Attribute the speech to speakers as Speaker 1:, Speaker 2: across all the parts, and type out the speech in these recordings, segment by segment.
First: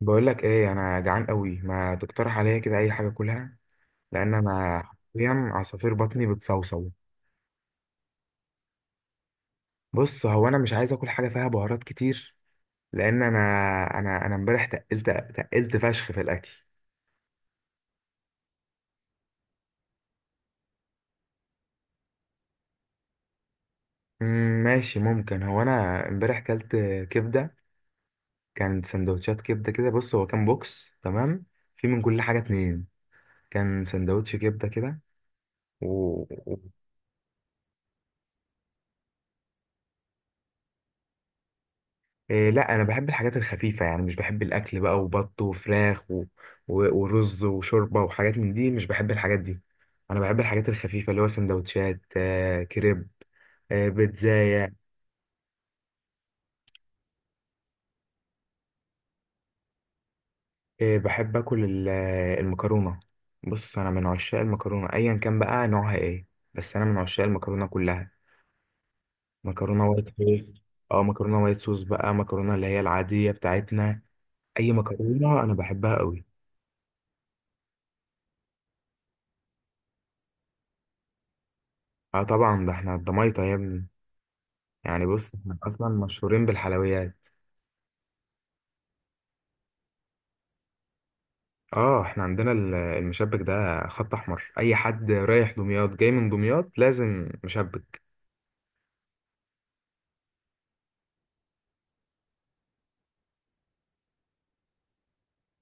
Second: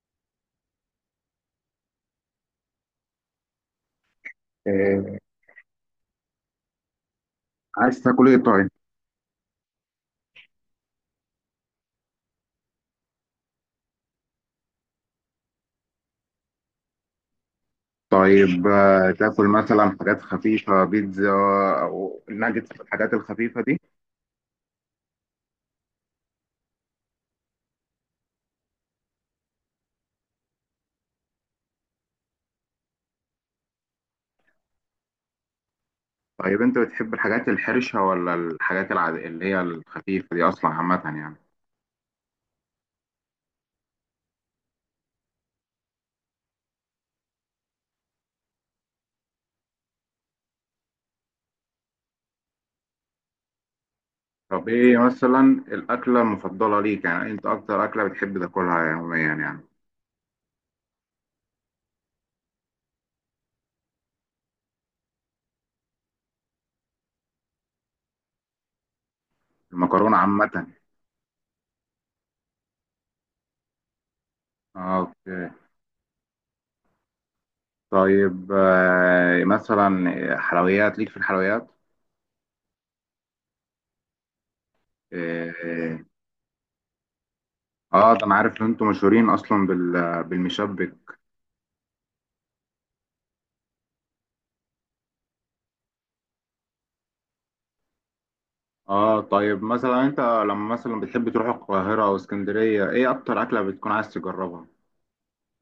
Speaker 1: بقول لك ايه، انا جعان قوي، ما تقترح عليا كده اي حاجه اكلها؟ لان انا
Speaker 2: آه،
Speaker 1: حرفيا عصافير بطني بتصوصو.
Speaker 2: عايز تاكل ايه طيب؟
Speaker 1: بص، هو انا مش عايز اكل حاجه فيها بهارات كتير، لان انا امبارح تقلت فشخ في الاكل.
Speaker 2: طيب تاكل مثلا حاجات خفيفة بيتزا او ناجتس الحاجات الخفيفة دي.
Speaker 1: ماشي، ممكن هو انا امبارح كلت كبده. كان سندوتشات كبده كده. بص، هو كان بوكس تمام، في من كل حاجه اتنين. كان سندوتش كبده كده.
Speaker 2: طيب انت بتحب الحاجات الحرشة ولا الحاجات العادية اللي هي الخفيفة دي اصلا، عامة يعني؟
Speaker 1: إيه، لا انا بحب الحاجات الخفيفه، يعني مش بحب الاكل بقى وبط وفراخ و... ورز وشوربه وحاجات من دي، مش بحب الحاجات دي. انا بحب الحاجات الخفيفه، اللي هو سندوتشات، كريب،
Speaker 2: طب
Speaker 1: بيتزاية.
Speaker 2: ايه مثلا الاكلة المفضلة ليك، يعني انت اكتر اكلة بتحب تاكلها يوميا يعني؟
Speaker 1: بحب اكل المكرونه. بص، انا من عشاق المكرونه ايا كان بقى نوعها ايه. بس انا من عشاق المكرونه كلها. مكرونه وايت
Speaker 2: المكرونة
Speaker 1: صوص.
Speaker 2: عامة.
Speaker 1: اه، مكرونه وايت صوص بقى، مكرونه اللي هي العاديه بتاعتنا. اي مكرونه
Speaker 2: اوكي.
Speaker 1: انا بحبها قوي.
Speaker 2: طيب مثلا حلويات ليك، في الحلويات؟
Speaker 1: اه، طبعا، ده احنا الضمايطه يا ابني. يعني بص، احنا اصلا
Speaker 2: اه،
Speaker 1: مشهورين بالحلويات.
Speaker 2: ده انا عارف ان انتم مشهورين اصلا بالمشبك.
Speaker 1: اه، احنا عندنا المشبك ده، خط احمر. اي حد رايح دمياط جاي من دمياط لازم مشبك.
Speaker 2: اه طيب، مثلا انت لما مثلا بتحب تروح القاهرة او اسكندرية، ايه اكتر اكلة بتكون عايز تجربها؟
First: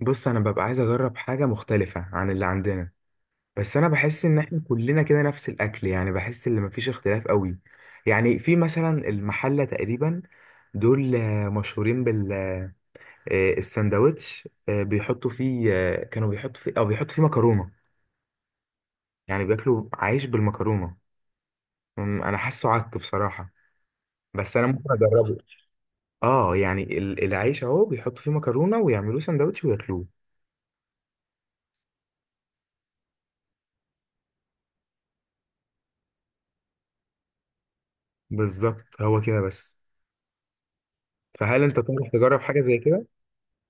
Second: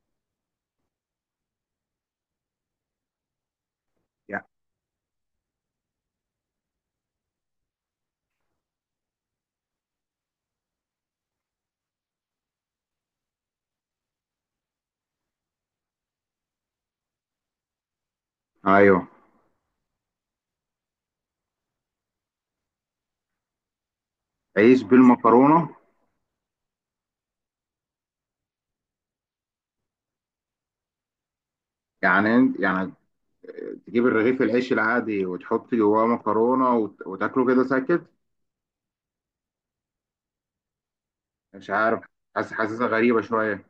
Speaker 1: بص، انا ببقى عايز اجرب حاجه مختلفه عن اللي عندنا. بس انا بحس ان
Speaker 2: يعني.
Speaker 1: احنا كلنا كده نفس الاكل، يعني بحس ان مفيش اختلاف قوي. يعني في مثلا المحله تقريبا، دول مشهورين بالساندوتش، بيحطوا فيه كانوا بيحطوا فيه او بيحطوا فيه مكرونه.
Speaker 2: ايوه.
Speaker 1: يعني بياكلوا عيش بالمكرونه. انا حاسه عك بصراحه، بس انا
Speaker 2: عيش
Speaker 1: ممكن اجربه.
Speaker 2: بالمكرونة؟
Speaker 1: اه، يعني العيش اهو بيحطوا فيه مكرونه ويعملوه سندوتش وياكلوه.
Speaker 2: يعني يعني تجيب الرغيف العيش العادي وتحط جواه مكرونة وتاكله كده ساكت؟
Speaker 1: بالظبط، هو كده بس. فهل
Speaker 2: مش
Speaker 1: انت
Speaker 2: عارف،
Speaker 1: تعرف تجرب حاجه زي
Speaker 2: حاسسها
Speaker 1: كده؟
Speaker 2: غريبة شوية.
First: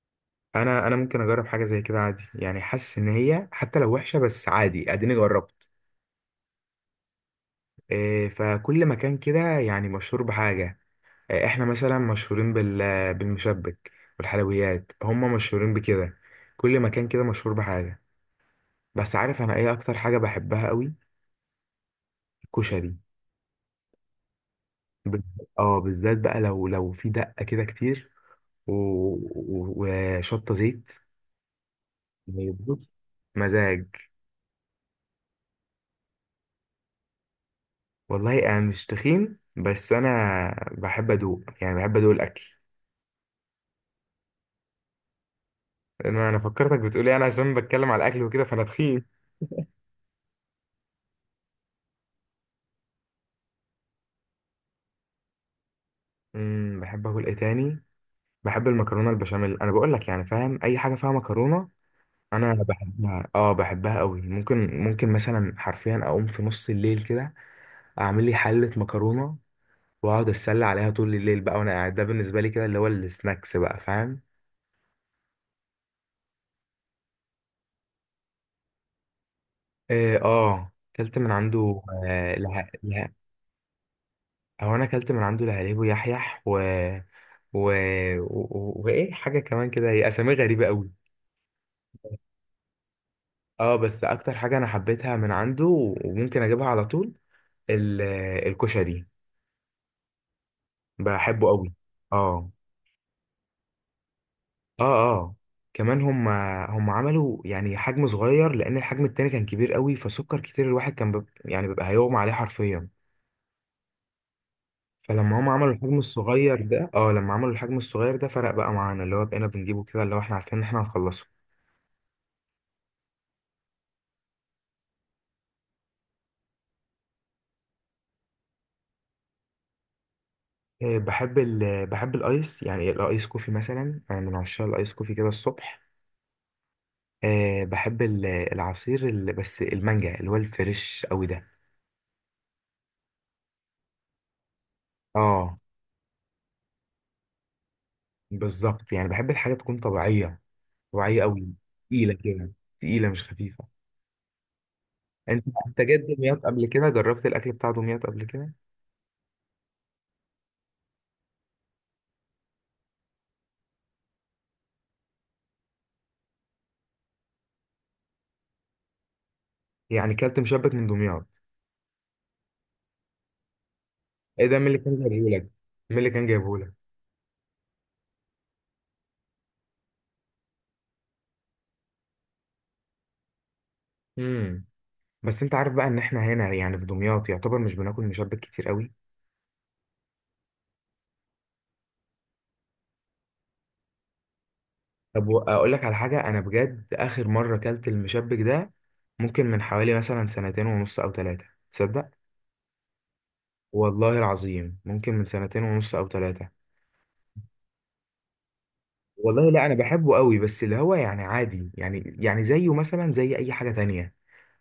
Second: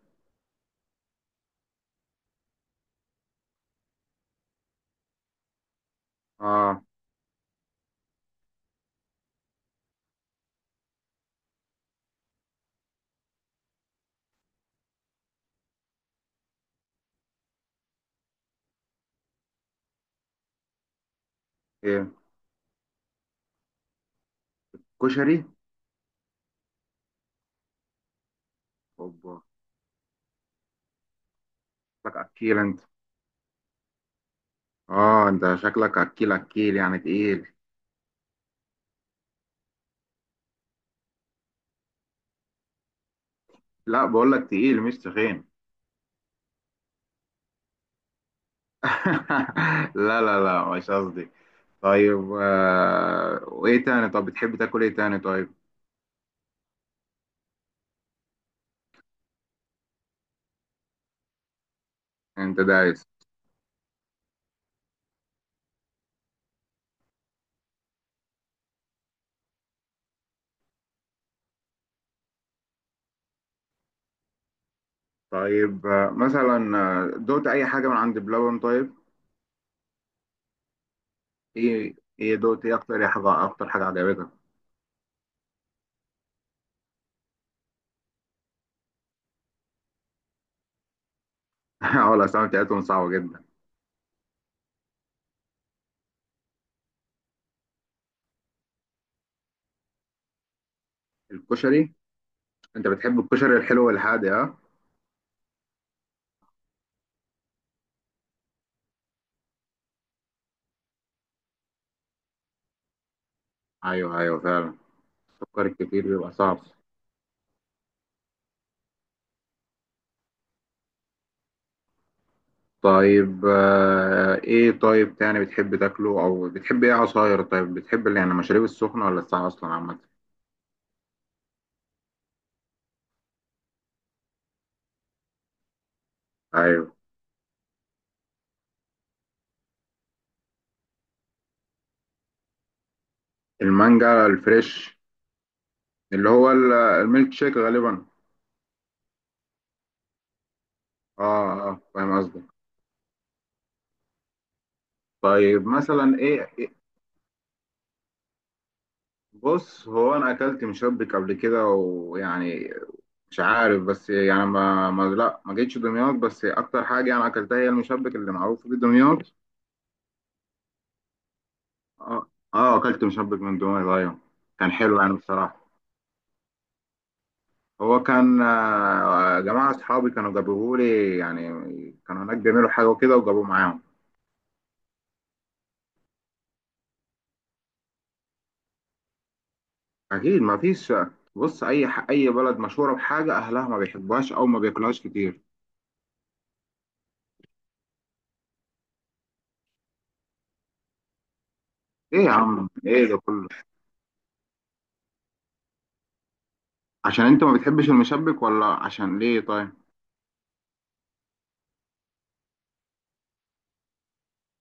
Speaker 1: انا ممكن اجرب حاجه زي كده عادي، يعني حاسس ان هي حتى لو وحشه بس عادي، اديني جربت.
Speaker 2: اه.
Speaker 1: إيه، فكل مكان كده يعني مشهور بحاجه. إيه، احنا مثلا مشهورين بالمشبك. والحلويات هم مشهورين بكده. كل مكان كده مشهور بحاجه. بس عارف انا ايه اكتر حاجه بحبها قوي؟
Speaker 2: ايه؟
Speaker 1: الكشري. ب-
Speaker 2: كشري.
Speaker 1: اه بالذات بقى، لو في دقة كده كتير
Speaker 2: اوبا،
Speaker 1: وشطة زيت.
Speaker 2: شكلك
Speaker 1: يعني
Speaker 2: اكيل انت.
Speaker 1: بص، مزاج.
Speaker 2: اه، انت شكلك اكيل اكيل يعني تقيل.
Speaker 1: والله انا مش تخين، بس انا بحب ادوق، يعني بحب ادوق الاكل.
Speaker 2: لا بقول لك، تقيل مش تخين.
Speaker 1: انا فكرتك بتقولي انا عشان بتكلم على الاكل وكده فانا تخين.
Speaker 2: لا لا لا، مش قصدي. طيب وايه تاني؟ طب بتحب تاكل ايه تاني طيب؟
Speaker 1: بحب اكل ايه تاني؟ بحب المكرونة البشاميل. انا بقول لك يعني، فاهم، اي حاجة فيها مكرونة انا
Speaker 2: انت دايس.
Speaker 1: بحبها، اه بحبها قوي، ممكن مثلا حرفيا اقوم في نص الليل كده اعمل لي حلة مكرونة واقعد اتسلى عليها طول الليل بقى وانا قاعد. ده بالنسبه لي كده اللي هو السناكس بقى، فاهم.
Speaker 2: طيب مثلا دوت اي حاجه من عند بلبن طيب؟
Speaker 1: اه، اكلت من عنده.
Speaker 2: ايه
Speaker 1: آه
Speaker 2: ايه دوت
Speaker 1: له...
Speaker 2: ايه اكتر، ايه
Speaker 1: له...
Speaker 2: حاجه اكتر حاجه عجبتك؟
Speaker 1: او انا اكلت من عنده لهاليب ويحيح و... وايه حاجه كمان كده، هي اسامي غريبه قوي.
Speaker 2: اه، الاسامي بتاعتهم صعبه جدا.
Speaker 1: اه، بس اكتر حاجه انا حبيتها من عنده، وممكن اجيبها على طول، ال... الكشري. بحبه قوي.
Speaker 2: الكشري.
Speaker 1: اه
Speaker 2: انت بتحب الكشري الحلو والحادق، ها؟
Speaker 1: اه اه كمان، هم عملوا يعني حجم صغير لان الحجم التاني كان كبير قوي، فسكر كتير. الواحد كان يعني بيبقى هيغمى عليه حرفيا.
Speaker 2: ايوه ايوه فعلا.
Speaker 1: فلما هم
Speaker 2: فكر
Speaker 1: عملوا الحجم
Speaker 2: كتير بيبقى صعب.
Speaker 1: الصغير ده اه لما عملوا الحجم الصغير ده فرق بقى معانا، اللي هو بقينا بنجيبه كده، اللي هو احنا عارفين ان احنا هنخلصه.
Speaker 2: طيب ايه طيب تاني بتحب تاكله؟ او بتحب ايه عصاير طيب؟ بتحب اللي يعني المشاريب السخنه ولا الساقعه اصلا، عامه؟
Speaker 1: بحب بحب الايس، يعني الايس كوفي مثلا. انا من عشاق الايس كوفي كده الصبح.
Speaker 2: ايوه.
Speaker 1: بحب العصير بس المانجا، اللي هو الفريش قوي ده.
Speaker 2: المانجا الفريش؟
Speaker 1: اه
Speaker 2: اللي هو الميلك شيك غالبا.
Speaker 1: بالظبط، يعني بحب الحاجه تكون طبيعيه، طبيعيه قوي،
Speaker 2: اه اه،
Speaker 1: تقيله
Speaker 2: فاهم قصدك.
Speaker 1: كده، تقيله مش خفيفه. انت
Speaker 2: طيب
Speaker 1: انت جيت
Speaker 2: مثلا
Speaker 1: دمياط
Speaker 2: ايه
Speaker 1: قبل كده؟ جربت الاكل بتاع دمياط قبل كده؟
Speaker 2: بص هو انا اكلت مشبك قبل كده، ويعني مش عارف. بس يعني ما جيتش دمياط. بس اكتر حاجه انا اكلتها هي المشبك اللي معروف في دمياط.
Speaker 1: يعني كلت مشبك من دمياط؟
Speaker 2: اه. اه، اكلت مشبك من دمياط، ايوه.
Speaker 1: ايه ده، مين
Speaker 2: كان
Speaker 1: اللي كان
Speaker 2: حلو يعني
Speaker 1: جايبهولك؟
Speaker 2: بصراحه.
Speaker 1: مين اللي كان جايبهولك؟
Speaker 2: هو كان جماعه اصحابي كانوا جابوه لي يعني. كانوا هناك بيعملوا حاجه وكده وجابوه معاهم.
Speaker 1: امم بس انت عارف بقى ان احنا هنا يعني في دمياط يعتبر مش بناكل مشبك كتير قوي.
Speaker 2: اكيد ما فيش. بص، اي اي بلد مشهوره بحاجه اهلها ما بيحبوهاش او ما بياكلوهاش
Speaker 1: طب
Speaker 2: كتير.
Speaker 1: اقول لك على حاجه انا بجد، اخر مره اكلت المشبك ده ممكن من حوالي مثلا سنتين ونص او ثلاثه. تصدق؟
Speaker 2: ايه يا عم، ايه ده كله؟
Speaker 1: والله العظيم، ممكن من سنتين ونص او ثلاثه.
Speaker 2: عشان انت ما بتحبش المشبك ولا عشان ليه
Speaker 1: والله لا،
Speaker 2: طيب؟
Speaker 1: انا بحبه قوي، بس اللي هو يعني عادي، يعني زيه مثلا زي اي حاجه تانية،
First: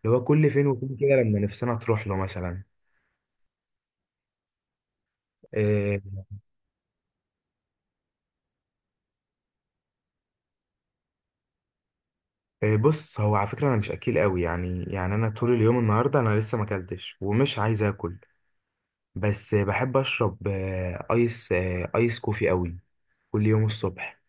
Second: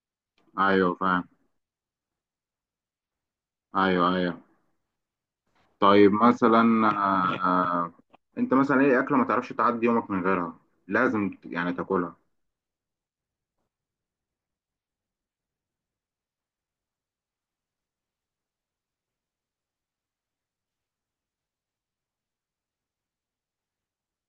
Speaker 1: اللي هو كل فين
Speaker 2: ايوه
Speaker 1: وفين كده
Speaker 2: فاهم.
Speaker 1: لما نفسنا تروح له مثلا.
Speaker 2: ايوه ايوه.
Speaker 1: إيه،
Speaker 2: طيب مثلا، آه انت مثلا ايه اكله ما تعرفش تعدي يومك من غيرها؟ لازم يعني تاكلها.
Speaker 1: إيه، بص هو على فكره انا مش اكيل قوي، يعني انا طول اليوم النهارده انا لسه ما اكلتش ومش عايز اكل. بس بحب اشرب ايس كوفي قوي كل يوم الصبح،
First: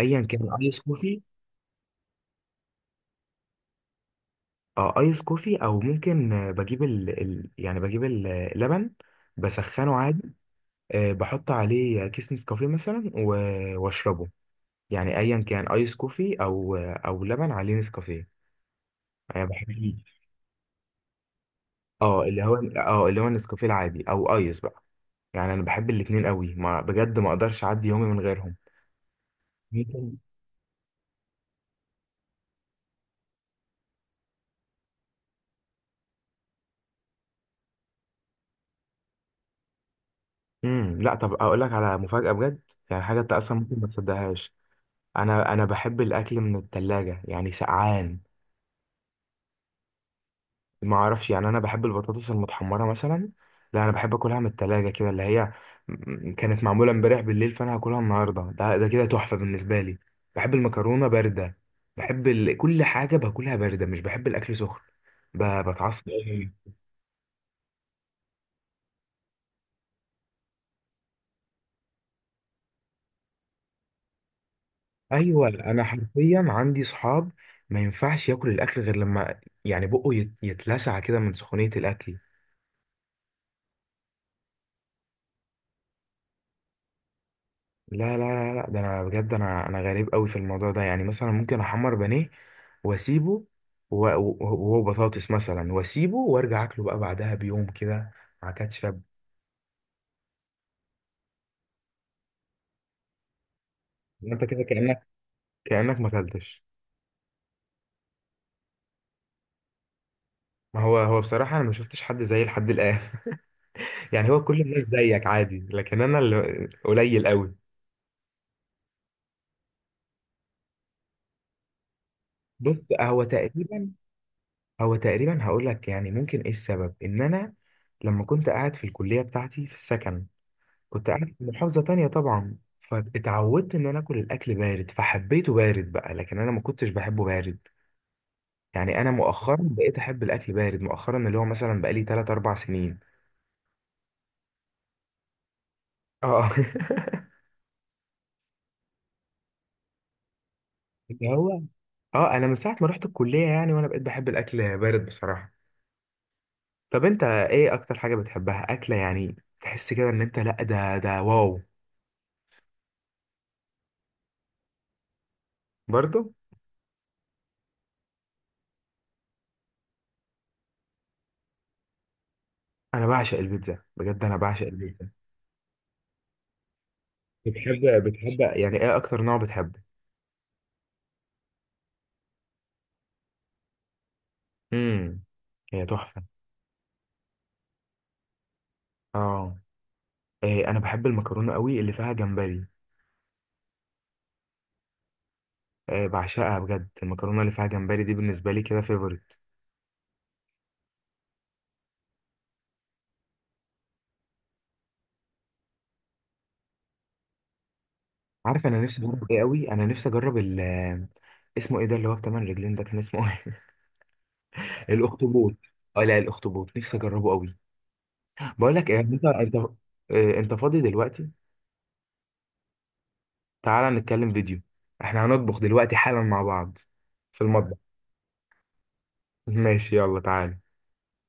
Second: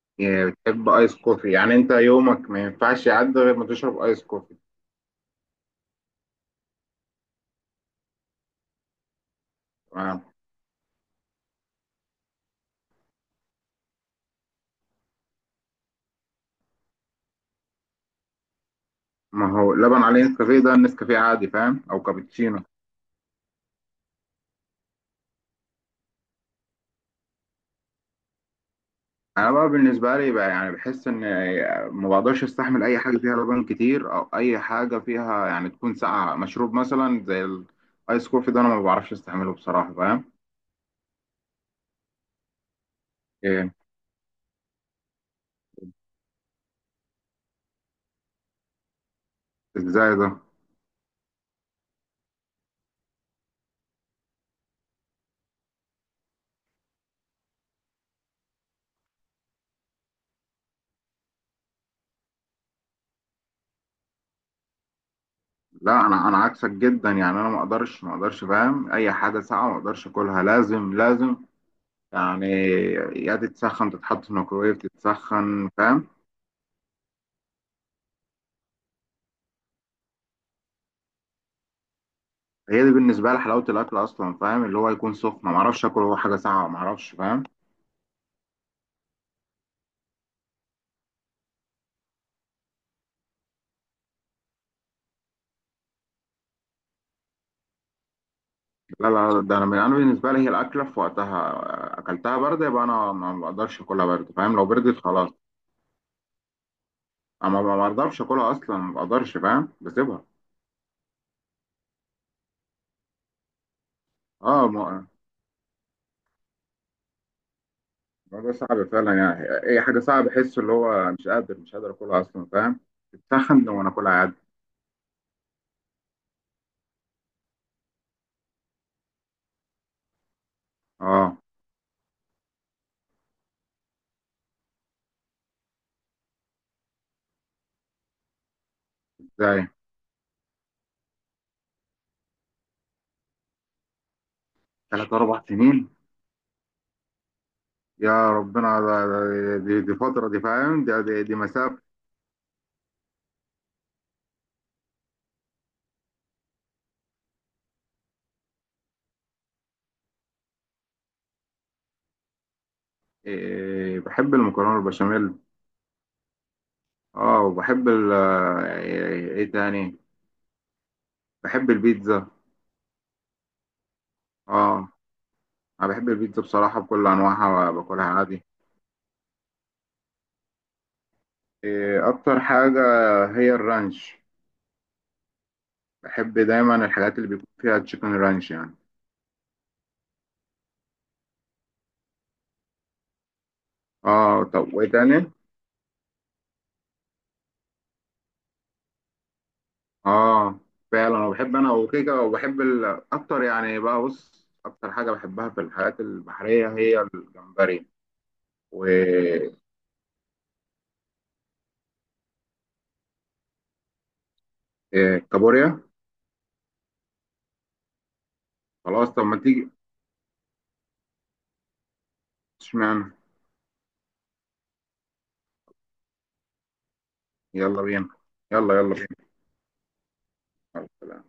Speaker 1: ايا كان
Speaker 2: يعني
Speaker 1: ايس
Speaker 2: بتحب ايس
Speaker 1: كوفي.
Speaker 2: كوفي، يعني انت يومك ما ينفعش يعدي غير ما تشرب ايس كوفي؟
Speaker 1: اه ايس كوفي، او ممكن بجيب يعني بجيب اللبن بسخنه
Speaker 2: تمام.
Speaker 1: عادي. بحط عليه كيس نسكافيه مثلا واشربه. يعني ايا كان ايس كوفي او لبن عليه نسكافيه. انا
Speaker 2: ما
Speaker 1: بحب
Speaker 2: هو لبن عليه نسكافيه، ده النسكافيه عادي فاهم؟ او
Speaker 1: اللي هو
Speaker 2: كابتشينو؟
Speaker 1: اه اللي هو النسكافيه العادي او ايس بقى. يعني انا بحب الاتنين قوي، ما بجد ما اقدرش اعدي يومي من غيرهم.
Speaker 2: انا بقى بالنسبه لي بقى يعني بحس ان ما بقدرش استحمل اي حاجه فيها لبن كتير، او اي حاجه فيها يعني تكون ساقعه مشروب مثلا زي الايس كوفي ده. انا ما بعرفش استحمله بصراحه فاهم.
Speaker 1: لا، طب اقول لك على مفاجأة بجد، يعني حاجة انت اصلا
Speaker 2: ايه؟
Speaker 1: ممكن ما تصدقهاش. انا بحب الاكل من التلاجة، يعني سقعان.
Speaker 2: ازاي ده؟
Speaker 1: ما اعرفش، يعني انا بحب البطاطس المتحمرة مثلا. لا انا بحب اكلها من التلاجة كده، اللي هي كانت معمولة امبارح بالليل فانا هاكلها النهاردة. ده كده تحفة بالنسبة لي. بحب المكرونة باردة. بحب كل حاجة باكلها باردة. مش بحب الاكل سخن، ب...
Speaker 2: لا،
Speaker 1: بتعصب.
Speaker 2: انا عكسك جدا يعني. انا ما اقدرش فاهم. اي حاجه ساقعه ما اقدرش اكلها. لازم يعني، يا تتسخن، تتحط في الميكرويف
Speaker 1: ايوه،
Speaker 2: تتسخن
Speaker 1: انا
Speaker 2: فاهم.
Speaker 1: حرفيا عندي صحاب ما ينفعش ياكل الاكل غير لما يعني بقه يتلسع كده من سخونيه الاكل.
Speaker 2: هي دي بالنسبه لي حلاوه الاكل اصلا فاهم، اللي هو يكون سخن. ما اعرفش اكل هو حاجه ساقعه، ما اعرفش فاهم.
Speaker 1: لا لا لا لا، ده انا بجد، انا غريب قوي في الموضوع ده، يعني مثلا ممكن احمر بانيه واسيبه، وهو بطاطس مثلا واسيبه وارجع اكله بقى بعدها بيوم كده مع كاتشب.
Speaker 2: لا، ده انا من انا بالنسبه لي هي الاكله في وقتها. اكلتها بارده يبقى انا ما بقدرش اكلها بارده
Speaker 1: انت
Speaker 2: فاهم.
Speaker 1: كده
Speaker 2: لو بردت
Speaker 1: كانك
Speaker 2: خلاص
Speaker 1: كانك ما اكلتش.
Speaker 2: انا ما بقدرش اكلها اصلا ما بقدرش فاهم. بسيبها.
Speaker 1: ما هو بصراحه، انا ما شفتش حد زيي لحد الان. يعني، هو كل
Speaker 2: اه
Speaker 1: الناس زيك عادي، لكن انا اللي قليل قوي.
Speaker 2: الموضوع صعب فعلا يعني. اي حاجه صعب احس اللي هو مش قادر اكلها اصلا
Speaker 1: بص،
Speaker 2: فاهم.
Speaker 1: هو
Speaker 2: تتسخن وانا
Speaker 1: تقريبا
Speaker 2: اكلها عادي.
Speaker 1: هو تقريبا هقول لك يعني ممكن ايه السبب، ان انا لما كنت قاعد في الكليه بتاعتي في السكن، كنت قاعد
Speaker 2: اه
Speaker 1: في محافظه تانية طبعا، فاتعودت ان انا اكل الاكل بارد فحبيته بارد بقى. لكن انا ما كنتش بحبه بارد. يعني انا
Speaker 2: زي
Speaker 1: مؤخرا بقيت احب الاكل بارد مؤخرا، اللي هو مثلا بقالي 3 4 سنين.
Speaker 2: 3 4 سنين.
Speaker 1: اه.
Speaker 2: يا ربنا، دي فتره دي فاهم. دي دي,
Speaker 1: اللي
Speaker 2: دي
Speaker 1: هو
Speaker 2: مسافه.
Speaker 1: اه انا من ساعه ما رحت الكليه، يعني وانا بقيت بحب الاكل بارد بصراحه. طب انت ايه اكتر حاجه بتحبها اكله، يعني تحس كده ان انت لا ده واو؟
Speaker 2: إيه بحب المكرونه البشاميل.
Speaker 1: برضه،
Speaker 2: اه وبحب ايه، تاني بحب البيتزا.
Speaker 1: انا بعشق البيتزا بجد، انا بعشق
Speaker 2: اه
Speaker 1: البيتزا.
Speaker 2: انا بحب البيتزا بصراحة بكل انواعها،
Speaker 1: بتحب
Speaker 2: باكلها
Speaker 1: بتحب
Speaker 2: عادي.
Speaker 1: يعني ايه اكتر نوع بتحبه؟
Speaker 2: إيه اكتر حاجة؟ هي الرانش.
Speaker 1: امم هي تحفه.
Speaker 2: بحب دايما الحاجات اللي بيكون فيها تشيكن رانش يعني.
Speaker 1: اه. إيه، انا بحب المكرونه قوي اللي فيها جمبري.
Speaker 2: اه طب وايه تاني؟
Speaker 1: إيه، بعشقها بجد. المكرونه اللي فيها جمبري دي بالنسبه لي كده فيفورت.
Speaker 2: اه فعلا، انا بحب انا وكيكة، وبحب اكتر يعني بقى، بص اكتر حاجة بحبها في الحاجات البحرية هي الجمبري
Speaker 1: عارف انا نفسي اجرب ايه قوي؟ انا نفسي اجرب اسمه ايه ده، اللي هو بتمن رجلين ده، كان اسمه ايه؟ الاخطبوط.
Speaker 2: والكابوريا.
Speaker 1: اه لا، الاخطبوط نفسي اجربه قوي. بقول لك ايه،
Speaker 2: خلاص
Speaker 1: انت
Speaker 2: طب ما
Speaker 1: انت
Speaker 2: تيجي.
Speaker 1: إيه، انت فاضي دلوقتي؟
Speaker 2: اشمعنى؟
Speaker 1: تعالى نتكلم فيديو، احنا هنطبخ دلوقتي حالا مع بعض في المطبخ.
Speaker 2: يلا بينا. يلا يلا
Speaker 1: ماشي، يلا تعال.
Speaker 2: بينا.